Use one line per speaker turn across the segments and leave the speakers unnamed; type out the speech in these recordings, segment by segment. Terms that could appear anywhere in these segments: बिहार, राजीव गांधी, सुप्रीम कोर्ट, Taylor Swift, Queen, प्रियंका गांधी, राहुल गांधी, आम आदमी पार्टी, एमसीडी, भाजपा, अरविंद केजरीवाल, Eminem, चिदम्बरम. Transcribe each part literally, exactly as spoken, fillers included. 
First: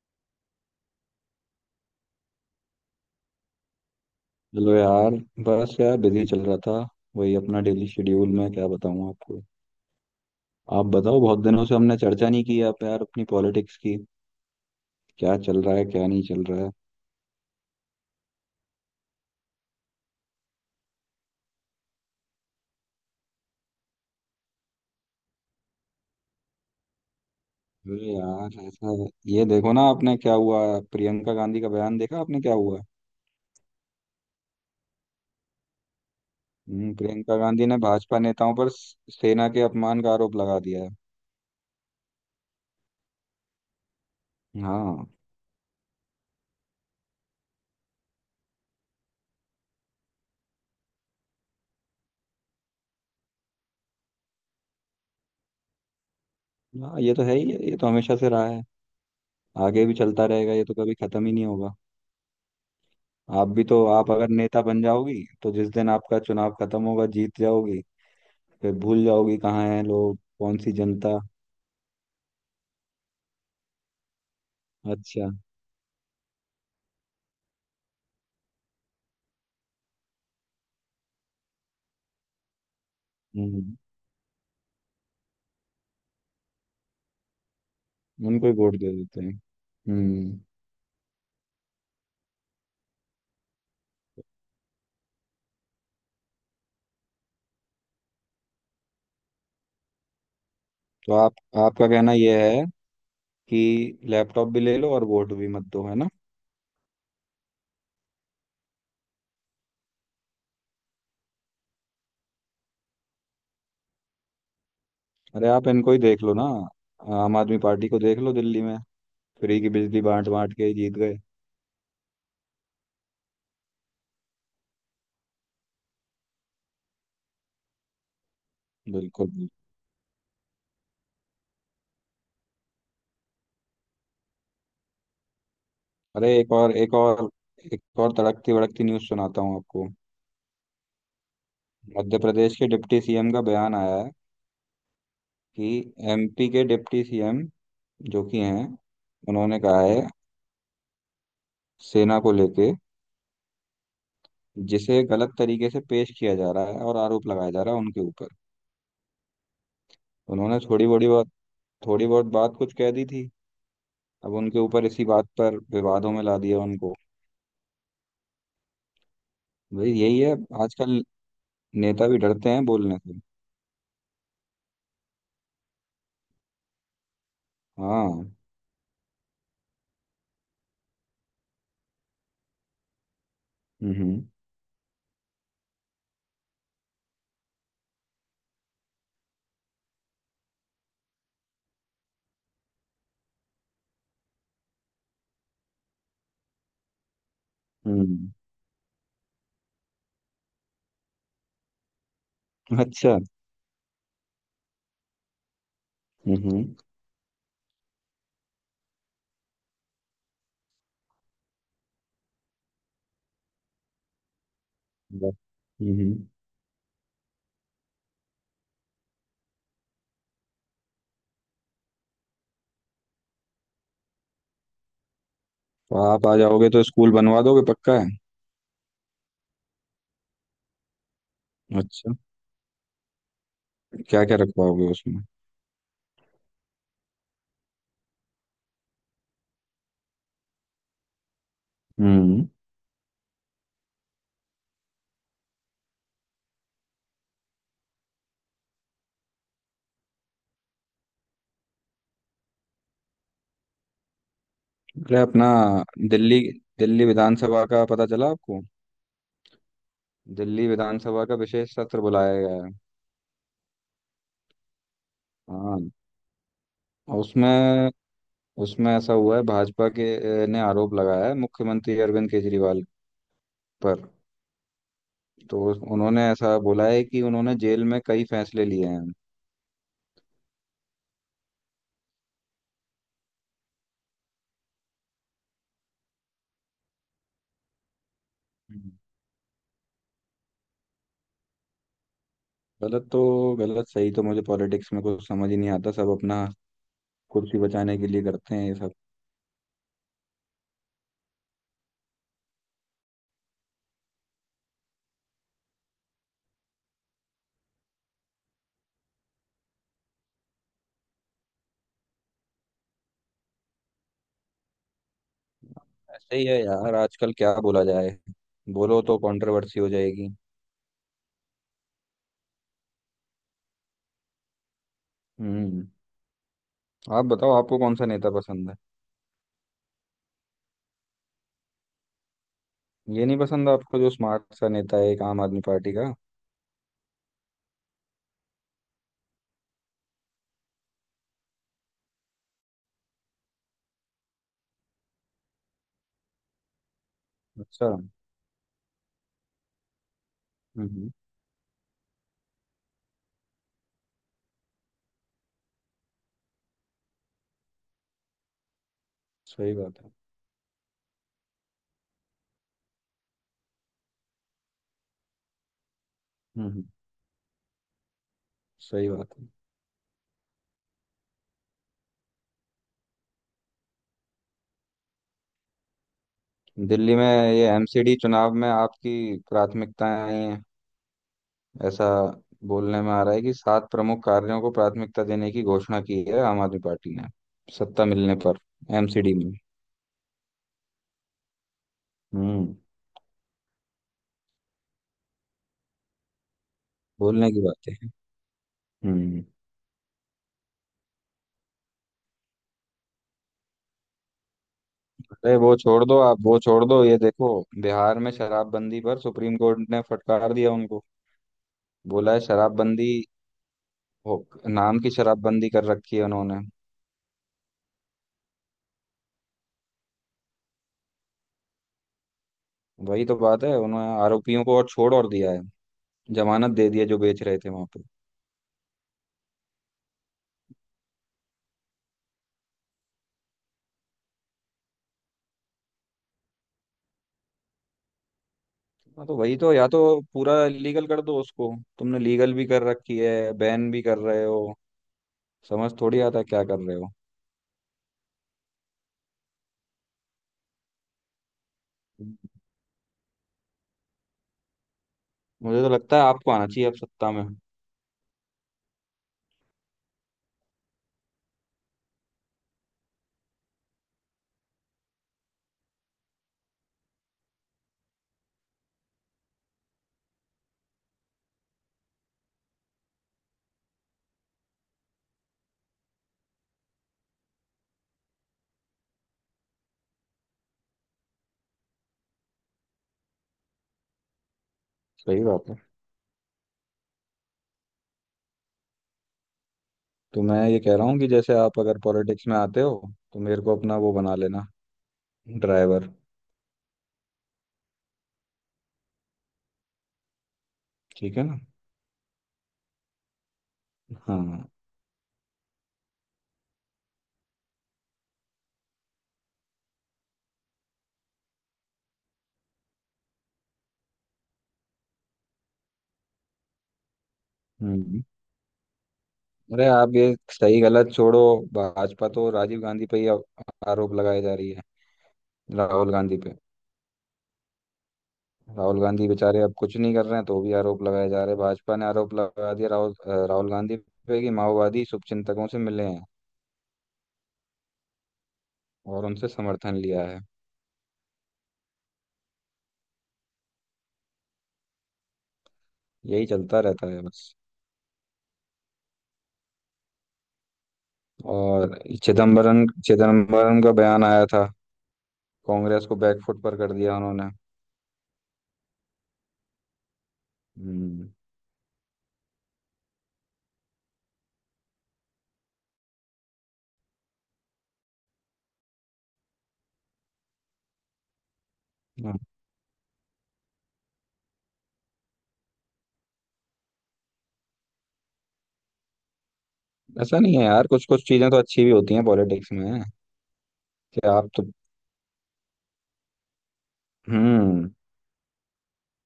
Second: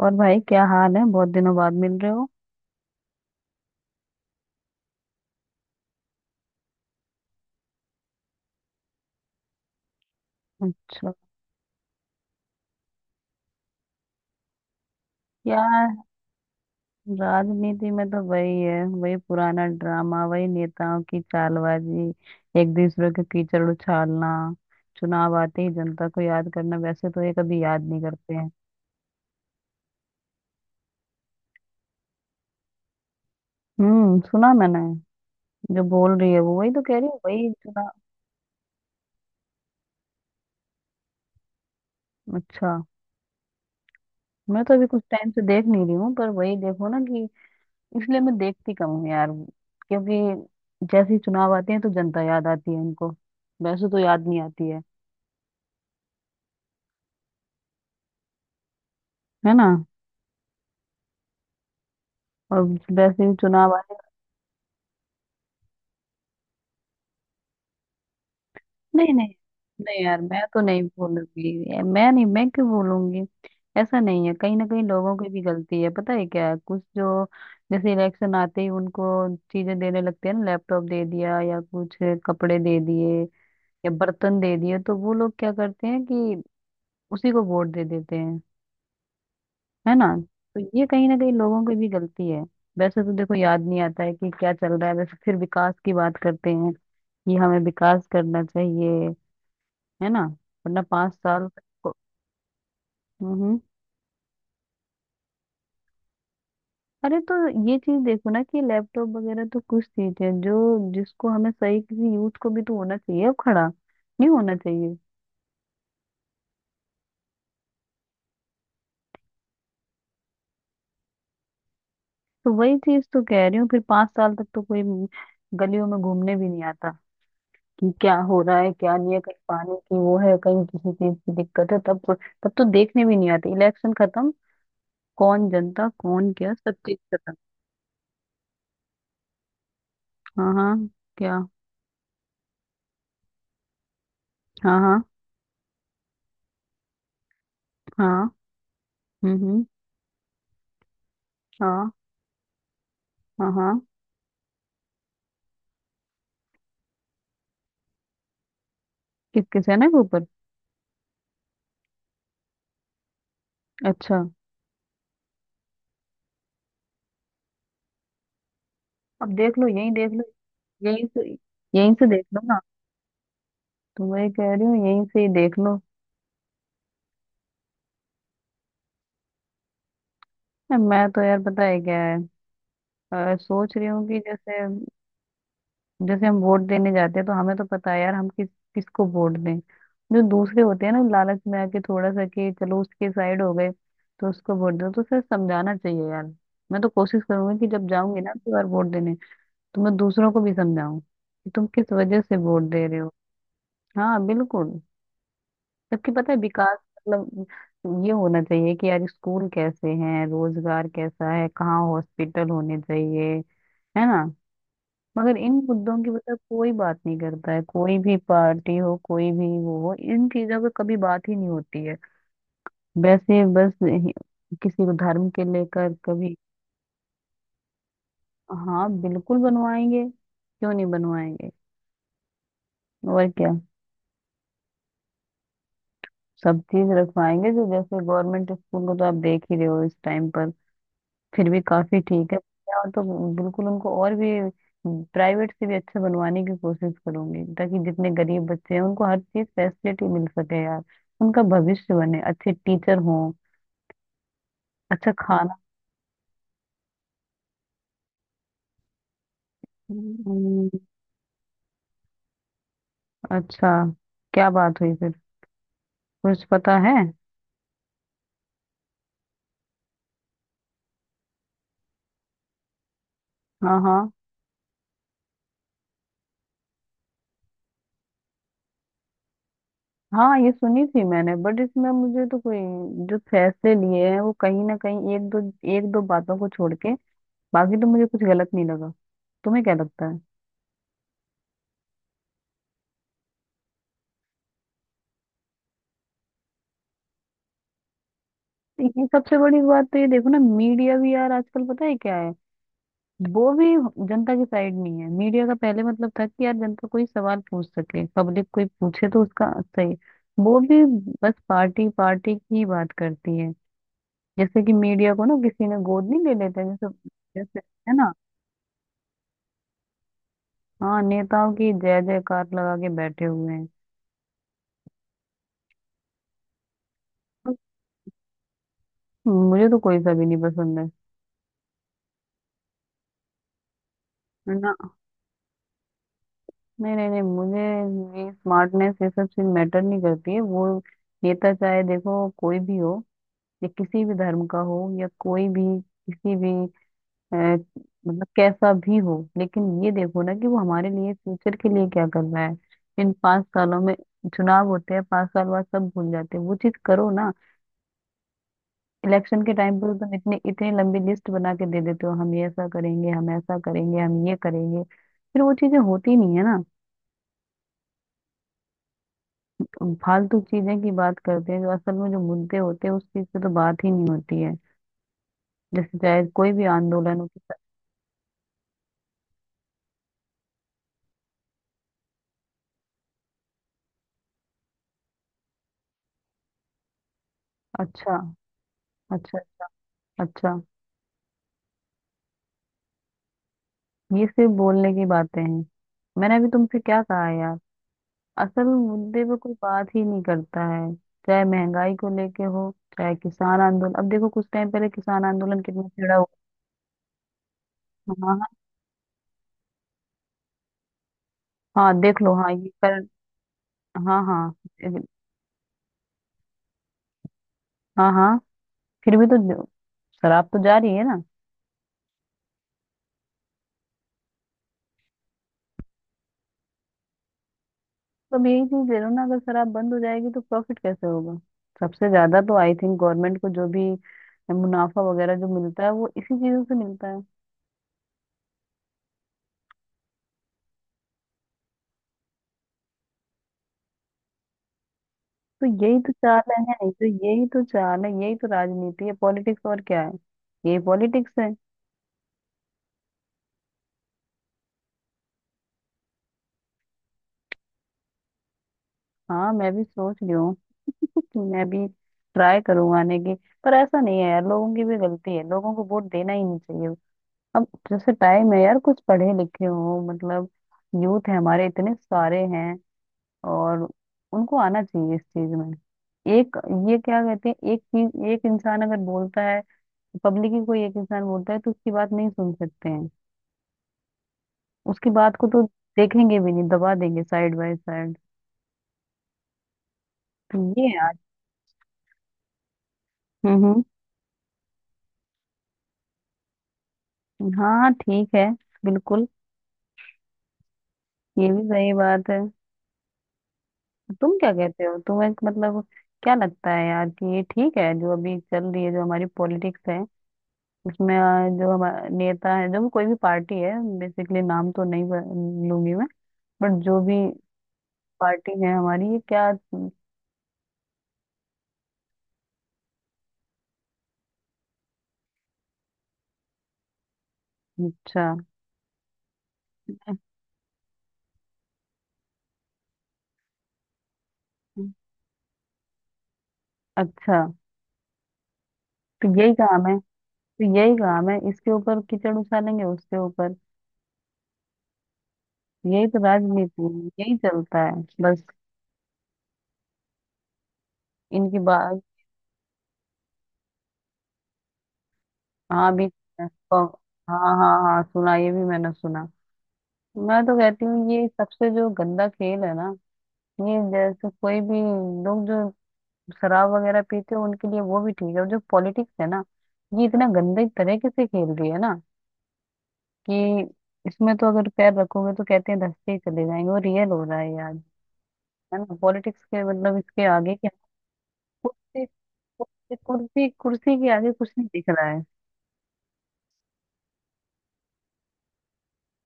और भाई क्या हाल है, बहुत दिनों बाद मिल रहे हो।
चलो यार। बस यार बिजी चल रहा था। वही अपना डेली शेड्यूल में क्या बताऊं आपको। आप
अच्छा।
बताओ, बहुत दिनों से हमने चर्चा नहीं की आप यार अपनी पॉलिटिक्स की। क्या चल रहा है
यार,
क्या नहीं चल रहा है।
राजनीति में तो वही है, वही पुराना ड्रामा, वही नेताओं की चालबाजी, एक दूसरे के कीचड़ उछालना, चुनाव आते ही जनता को याद करना, वैसे तो ये कभी याद नहीं
अरे
करते हैं।
यार ऐसा है, ये देखो ना, आपने क्या हुआ प्रियंका गांधी का बयान देखा आपने क्या हुआ।
हम्म, सुना मैंने। जो बोल रही है वो वही तो
हम्म,
कह रही है,
प्रियंका
वही
गांधी ने
चुनाव।
भाजपा नेताओं पर स- सेना के अपमान का आरोप लगा दिया है।
अच्छा। मैं तो अभी कुछ
हाँ।
टाइम से देख नहीं रही हूँ पर वही देखो ना कि इसलिए मैं देखती कम हूँ यार, क्योंकि जैसे ही चुनाव आते हैं तो जनता याद आती है इनको, वैसे तो याद नहीं आती है
हाँ ये तो है ही है, ये तो हमेशा से रहा है।
है ना।
आगे भी चलता रहेगा, ये तो कभी खत्म ही नहीं होगा।
और वैसे भी
आप भी
चुनाव
तो
आते हैं।
आप अगर नेता बन जाओगी तो जिस दिन आपका चुनाव खत्म होगा जीत जाओगी, फिर भूल
नहीं, नहीं
जाओगी कहाँ हैं
नहीं
लोग
यार, मैं
कौन
तो
सी
नहीं
जनता।
बोलूंगी। ये- मैं नहीं, मैं क्यों बोलूंगी। ऐसा नहीं है, कहीं ना कहीं लोगों की
अच्छा।
भी गलती है, पता है क्या है। कुछ जो जैसे इलेक्शन आते ही उनको चीजें देने लगते हैं ना, लैपटॉप दे दिया या कुछ कपड़े दे दिए
हम्म।
या बर्तन दे दिए, तो वो लोग क्या करते हैं कि उसी को वोट दे देते हैं,
उनको ही वोट दे देते हैं
है ना।
हम्म।
तो ये कहीं ना कहीं लोगों की भी गलती है। वैसे तो देखो याद नहीं आता है कि क्या चल रहा है, वैसे फिर विकास की बात करते हैं कि हमें विकास करना चाहिए, है ना। वरना
तो
पांच
आप
साल
आपका
को-
कहना यह है
हम्म हम्म।
कि लैपटॉप भी ले लो और वोट भी मत दो, है ना।
अरे तो ये चीज देखो ना कि लैपटॉप वगैरह तो कुछ चीज है जो जिसको हमें सही, किसी यूथ को भी तो होना चाहिए, अब खड़ा नहीं होना चाहिए।
अरे आप इनको ही देख लो ना। आम आदमी पार्टी को देख लो दिल्ली में। फ्री की बिजली बांट बांट के ही जीत गए।
तो वही चीज तो कह रही हूँ, फिर पांच साल तक तो कोई गलियों में घूमने भी नहीं आता कि क्या हो रहा है, क्या नहीं है,
बिल्कुल
कहीं
बिल्कुल।
पानी की वो है, कहीं किसी चीज की दिक्कत है तब। तब तो देखने भी नहीं आते, इलेक्शन खत्म, कौन जनता
अरे
कौन
एक
क्या, सब
और एक
चीज
और
खत्म।
एक और तड़कती भड़कती न्यूज़ सुनाता हूँ आपको।
हाँ हाँ। क्या।
मध्य प्रदेश के डिप्टी सीएम का बयान आया है
हाँ हाँ
कि एमपी के डिप्टी सीएम
हाँ।
जो कि हैं,
हम्म
उन्होंने
हम्म।
कहा है
हाँ
सेना को लेके
हाँ हाँ।
जिसे गलत तरीके से पेश किया जा रहा है और आरोप लगाया जा रहा है उनके ऊपर।
किस किस है ना के ऊपर।
उन्होंने थोड़ी बड़ी बात थोड़ी बहुत बात कुछ कह दी थी।
अच्छा।
अब उनके ऊपर इसी बात पर विवादों में ला दिया उनको।
अब देख लो,
भाई
यहीं देख
यही
लो।
है आजकल।
यहीं से, यहीं से
नेता भी
देख लो
डरते
ना।
हैं बोलने से।
तो मैं ये कह रही हूँ, यहीं से ही देख लो।
हाँ।
मैं तो यार पता है क्या है, अ, सोच रही हूँ कि
हम्म
जैसे जैसे हम वोट देने जाते हैं तो हमें तो पता है यार हम किस किसको वोट दें। जो दूसरे होते हैं ना लालच में आके थोड़ा सा कि चलो उसके साइड हो गए तो उसको वोट दो, तो सर समझाना चाहिए यार। मैं तो कोशिश करूंगी कि जब जाऊंगी ना
हम्म।
अगली बार वोट देने, तो मैं दूसरों को भी समझाऊं कि तुम किस वजह से वोट दे रहे हो।
अच्छा।
हाँ, बिल्कुल। जबकि पता है
हम्म।
विकास, मतलब ये होना चाहिए कि यार स्कूल कैसे हैं, रोजगार कैसा है, कहाँ हॉस्पिटल होने चाहिए, है ना।
बस।
मगर इन मुद्दों की,
हम्म।
मतलब कोई बात नहीं करता है, कोई भी पार्टी हो, कोई भी वो हो, इन चीजों पे कभी बात ही नहीं होती है। वैसे बस यही- किसी को धर्म के लेकर
तो आप
कभी।
आ जाओगे तो स्कूल बनवा दोगे पक्का है।
हाँ, बिल्कुल बनवाएंगे, क्यों नहीं बनवाएंगे।
अच्छा।
और क्या।
क्या क्या रखवाओगे उसमें।
सब चीज रखवाएंगे, जो जैसे गवर्नमेंट स्कूल को तो आप देख ही रहे हो इस टाइम पर, फिर भी काफी ठीक है।
हम्म।
और तो बिल्कुल उनको और भी, हम्म, प्राइवेट से भी अच्छे बनवाने की कोशिश करूंगी, ताकि जितने गरीब बच्चे हैं उनको हर चीज फैसिलिटी मिल सके यार। उनका भविष्य बने, अच्छे टीचर हों, अच्छा
अरे अपना
खाना।
दिल्ली दिल्ली विधानसभा का पता चला आपको। दिल्ली
हम्म।
विधानसभा का विशेष सत्र बुलाया गया है।
अच्छा। क्या बात हुई फिर,
हाँ।
कुछ पता है।
और उसमें उसमें ऐसा हुआ है भाजपा के ने आरोप लगाया है मुख्यमंत्री अरविंद केजरीवाल
हाँ हाँ।
पर। तो उन्होंने ऐसा बोला है कि उन्होंने जेल में कई फैसले लिए हैं।
हाँ ये सुनी थी मैंने, बट इसमें मुझे तो कोई, जो फैसले लिए हैं वो कहीं ना कहीं, एक दो एक दो बातों को छोड़ के बाकी तो मुझे कुछ गलत नहीं
हम्म।
लगा। तुम्हें क्या लगता है।
गलत तो गलत सही तो मुझे पॉलिटिक्स में कुछ समझ ही नहीं आता, सब अपना कुर्सी बचाने के लिए करते हैं ये सब।
ये सबसे बड़ी बात तो, ये देखो ना मीडिया भी यार आजकल पता है क्या है, वो भी जनता की साइड नहीं है। मीडिया का पहले मतलब था कि यार जनता कोई सवाल पूछ सके, पब्लिक कोई पूछे तो उसका सही। वो भी बस पार्टी पार्टी की बात करती है, जैसे कि मीडिया को ना किसी ने गोद नहीं ले
ऐसे ही है
लेते हैं,
यार
जैसे,
आजकल क्या
जैसे,
बोला
है ना।
जाए, बोलो तो कंट्रोवर्सी हो जाएगी।
हाँ, नेताओं की जय जयकार लगा के बैठे हुए हैं।
हम्म। आप बताओ आपको कौन सा नेता पसंद है।
मुझे तो कोई सा भी नहीं पसंद,
ये नहीं पसंद आपको जो
है
स्मार्ट सा
ना।
नेता है एक आम आदमी पार्टी का।
नहीं नहीं नहीं, मुझे ये स्मार्टनेस ये सब चीज मैटर नहीं करती है, वो नेता चाहे देखो कोई भी हो, या किसी भी धर्म का हो या कोई भी किसी भी, अ,
अच्छा। हम्म
मतलब कैसा भी हो, लेकिन ये देखो ना कि वो हमारे
हम्म,
लिए फ्यूचर के लिए क्या करना है इन पांच सालों में। चुनाव होते हैं, पांच साल बाद सब भूल जाते हैं, वो चीज करो ना। इलेक्शन के
सही
टाइम पर
बात है।
तुम इतने इतनी लंबी लिस्ट बना के दे देते हो, हम ये ऐसा करेंगे, हम ऐसा करेंगे, हम ये करेंगे, फिर वो चीजें होती नहीं है ना।
हम्म हम्म, सही बात है।
तुम फालतू चीजें की बात करते हैं, जो असल में जो मुद्दे होते हैं उस चीज पे तो बात ही नहीं होती है। जैसे चाहे कोई भी
दिल्ली
आंदोलन
में
हो किस-
ये एमसीडी चुनाव में आपकी प्राथमिकताएं आई हैं, ऐसा बोलने में आ रहा है कि सात प्रमुख कार्यों को प्राथमिकता देने की घोषणा की है आम आदमी पार्टी ने सत्ता
अच्छा।
मिलने पर एमसीडी
अच्छा।
में।
अच्छा।
हम्म।
ये सिर्फ बोलने की बातें हैं, मैंने अभी तुमसे क्या कहा
बोलने
यार।
की बातें हैं।
असल मुद्दे पे
हम्म।
कोई बात ही नहीं करता है, चाहे महंगाई को लेके हो, चाहे किसान आंदोलन। अब देखो कुछ टाइम पहले किसान
अरे
आंदोलन
वो
कितना
छोड़
छिड़ा
दो
हुआ।
आप, वो छोड़ दो, ये देखो।
हाँ
बिहार में
हाँ।
शराबबंदी पर सुप्रीम कोर्ट ने फटकार दिया उनको।
हाँ देख
बोला
लो,
है
हाँ ये कर।
शराबबंदी
हाँ हाँ।
हो- नाम की शराबबंदी कर रखी है उन्होंने।
हाँ हाँ। फिर भी तो जो- शराब तो जारी है ना।
वही तो बात है, उन्होंने आरोपियों को और छोड़ और दिया है, जमानत दे दी है जो बेच रहे थे वहां पे।
तो अब यही चीज ले लो ना, अगर शराब बंद हो जाएगी तो प्रॉफिट कैसे होगा। सबसे ज्यादा तो आई थिंक गवर्नमेंट को जो भी मुनाफा वगैरह जो मिलता है वो इसी चीजों से मिलता है।
हाँ, तो वही तो या तो पूरा लीगल कर दो, उसको तुमने लीगल भी कर रखी है बैन भी कर रहे हो।
तो
समझ
यही तो
थोड़ी आता
चाल
है
है,
क्या कर
नहीं
रहे
तो
हो।
यही तो चाल है, यही तो राजनीति है, पॉलिटिक्स और क्या है। ये पॉलिटिक्स है।
मुझे तो लगता है आपको आना चाहिए अब सत्ता में।
हाँ, मैं भी सोच रही हूँ कि मैं भी ट्राई करूँ आने की। पर ऐसा नहीं है यार, लोगों की भी गलती है, लोगों को वोट देना ही नहीं चाहिए। अब जैसे टाइम है यार, कुछ पढ़े लिखे हो मतलब, यूथ है हमारे इतने सारे हैं, और उनको आना चाहिए इस चीज में। एक, ये क्या कहते हैं, एक चीज, एक इंसान अगर बोलता है पब्लिक ही, कोई एक इंसान बोलता है तो उसकी बात नहीं सुन सकते हैं, उसकी बात
सही
को तो
बात है।
देखेंगे भी नहीं, दबा देंगे साइड बाय साइड।
तो
तो
मैं ये
ये
कह
है
रहा
आज।
हूँ कि जैसे आप अगर पॉलिटिक्स में आते हो तो मेरे को
हम्म
अपना वो बना लेना, ड्राइवर।
हम्म। हाँ ठीक है, बिल्कुल।
ठीक है
ये
ना।
भी सही बात है। तुम क्या
हाँ।
कहते हो, तुम्हें मतलब क्या लगता है यार कि ये ठीक है जो अभी चल रही है जो हमारी पॉलिटिक्स है। उसमें आ, जो हमारा नेता है, जो भी कोई भी पार्टी है, बेसिकली नाम तो नहीं ब- लूंगी मैं, बट जो भी
हम्म।
पार्टी है हमारी, ये क्या।
अरे आप ये सही गलत छोड़ो। भाजपा तो राजीव गांधी पे ही अब आरोप लगाए जा रही है राहुल गांधी पे।
अच्छा।
राहुल गांधी बेचारे अब कुछ नहीं कर रहे हैं तो भी आरोप लगाए जा रहे हैं, भाजपा ने आरोप लगा दिया राहुल अ, राहुल गांधी पे कि माओवादी शुभचिंतकों से मिले हैं
अच्छा।
और
तो
उनसे
यही काम
समर्थन
है,
लिया है।
तो यही काम है, इसके ऊपर कीचड़ उछालेंगे उसके ऊपर। यही तो
यही चलता
राजनीति
रहता है
है, यही
बस।
चलता है बस इनकी
और
बात।
चिदम्बरम चिदम्बरम का बयान आया था,
हाँ भी,
कांग्रेस को
हाँ
बैकफुट पर कर दिया उन्होंने।
हाँ। हाँ सुना, ये भी मैंने सुना। मैं तो कहती हूँ ये
हम्म।
सबसे जो गंदा खेल है ना, ये जैसे कोई भी लोग जो शराब वगैरह पीते हैं उनके लिए वो भी ठीक है, और जो पॉलिटिक्स है ना, ये इतना गंदे तरीके से खेल रही है ना
हाँ,
कि इसमें तो अगर पैर रखोगे तो कहते हैं धंसते ही चले जाएंगे, और रियल हो रहा है यार, है ना। पॉलिटिक्स के मतलब इसके
ऐसा
आगे
नहीं है
क्या,
यार, कुछ कुछ चीजें तो अच्छी भी
कुर्सी।
होती हैं पॉलिटिक्स
कुर्सी,
में।
कुर्सी, कुर्सी के
कि
आगे
आप
कुछ
तो
नहीं दिख रहा है,
हम्म।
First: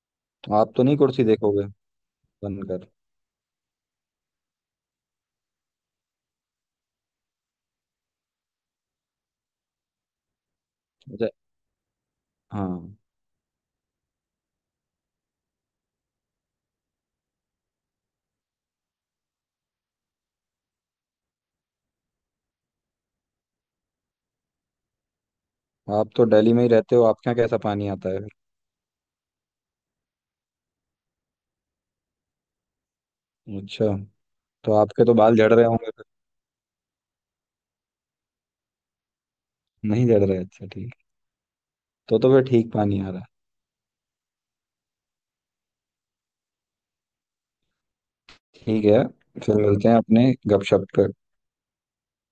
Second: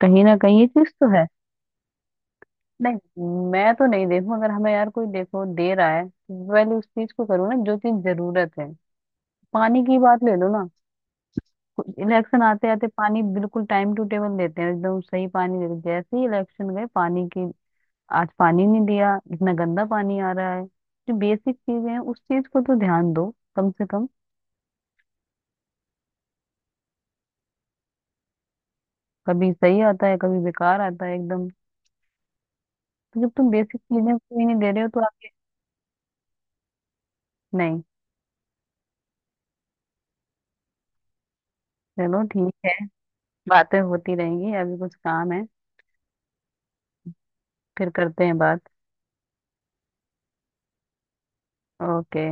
कहीं ना कहीं ये
आप तो
चीज
नहीं
तो
कुर्सी
है।
देखोगे बनकर।
नहीं, मैं तो नहीं देखूं, अगर हमें यार कोई देखो दे रहा है तो पहले उस चीज को करो ना जो चीज जरूरत है। पानी की बात ले लो ना,
अच्छा।
इलेक्शन आते आते
हाँ।
पानी बिल्कुल टाइम टू टेबल देते हैं, एकदम सही पानी देते हैं। जैसे ही इलेक्शन गए पानी की, आज पानी नहीं दिया, इतना गंदा पानी आ रहा है। जो बेसिक चीजें हैं उस चीज को तो ध्यान दो कम से कम।
आप तो दिल्ली में ही रहते हो, आपके यहाँ कैसा पानी आता है।
कभी सही आता है कभी बेकार आता है एकदम। तो जब तुम
फिर
बेसिक
अच्छा।
चीजें कोई नहीं दे
तो
रहे हो तो
आपके
आप,
तो बाल झड़ रहे होंगे फिर।
नहीं,
नहीं झड़ रहे, अच्छा ठीक। तो
चलो
तो फिर
ठीक है।
ठीक पानी आ रहा है।
बातें होती रहेंगी, अभी कुछ काम है, फिर करते हैं बात।
ठीक है। फिर मिलते हैं अपने गपशप पे।
ओके।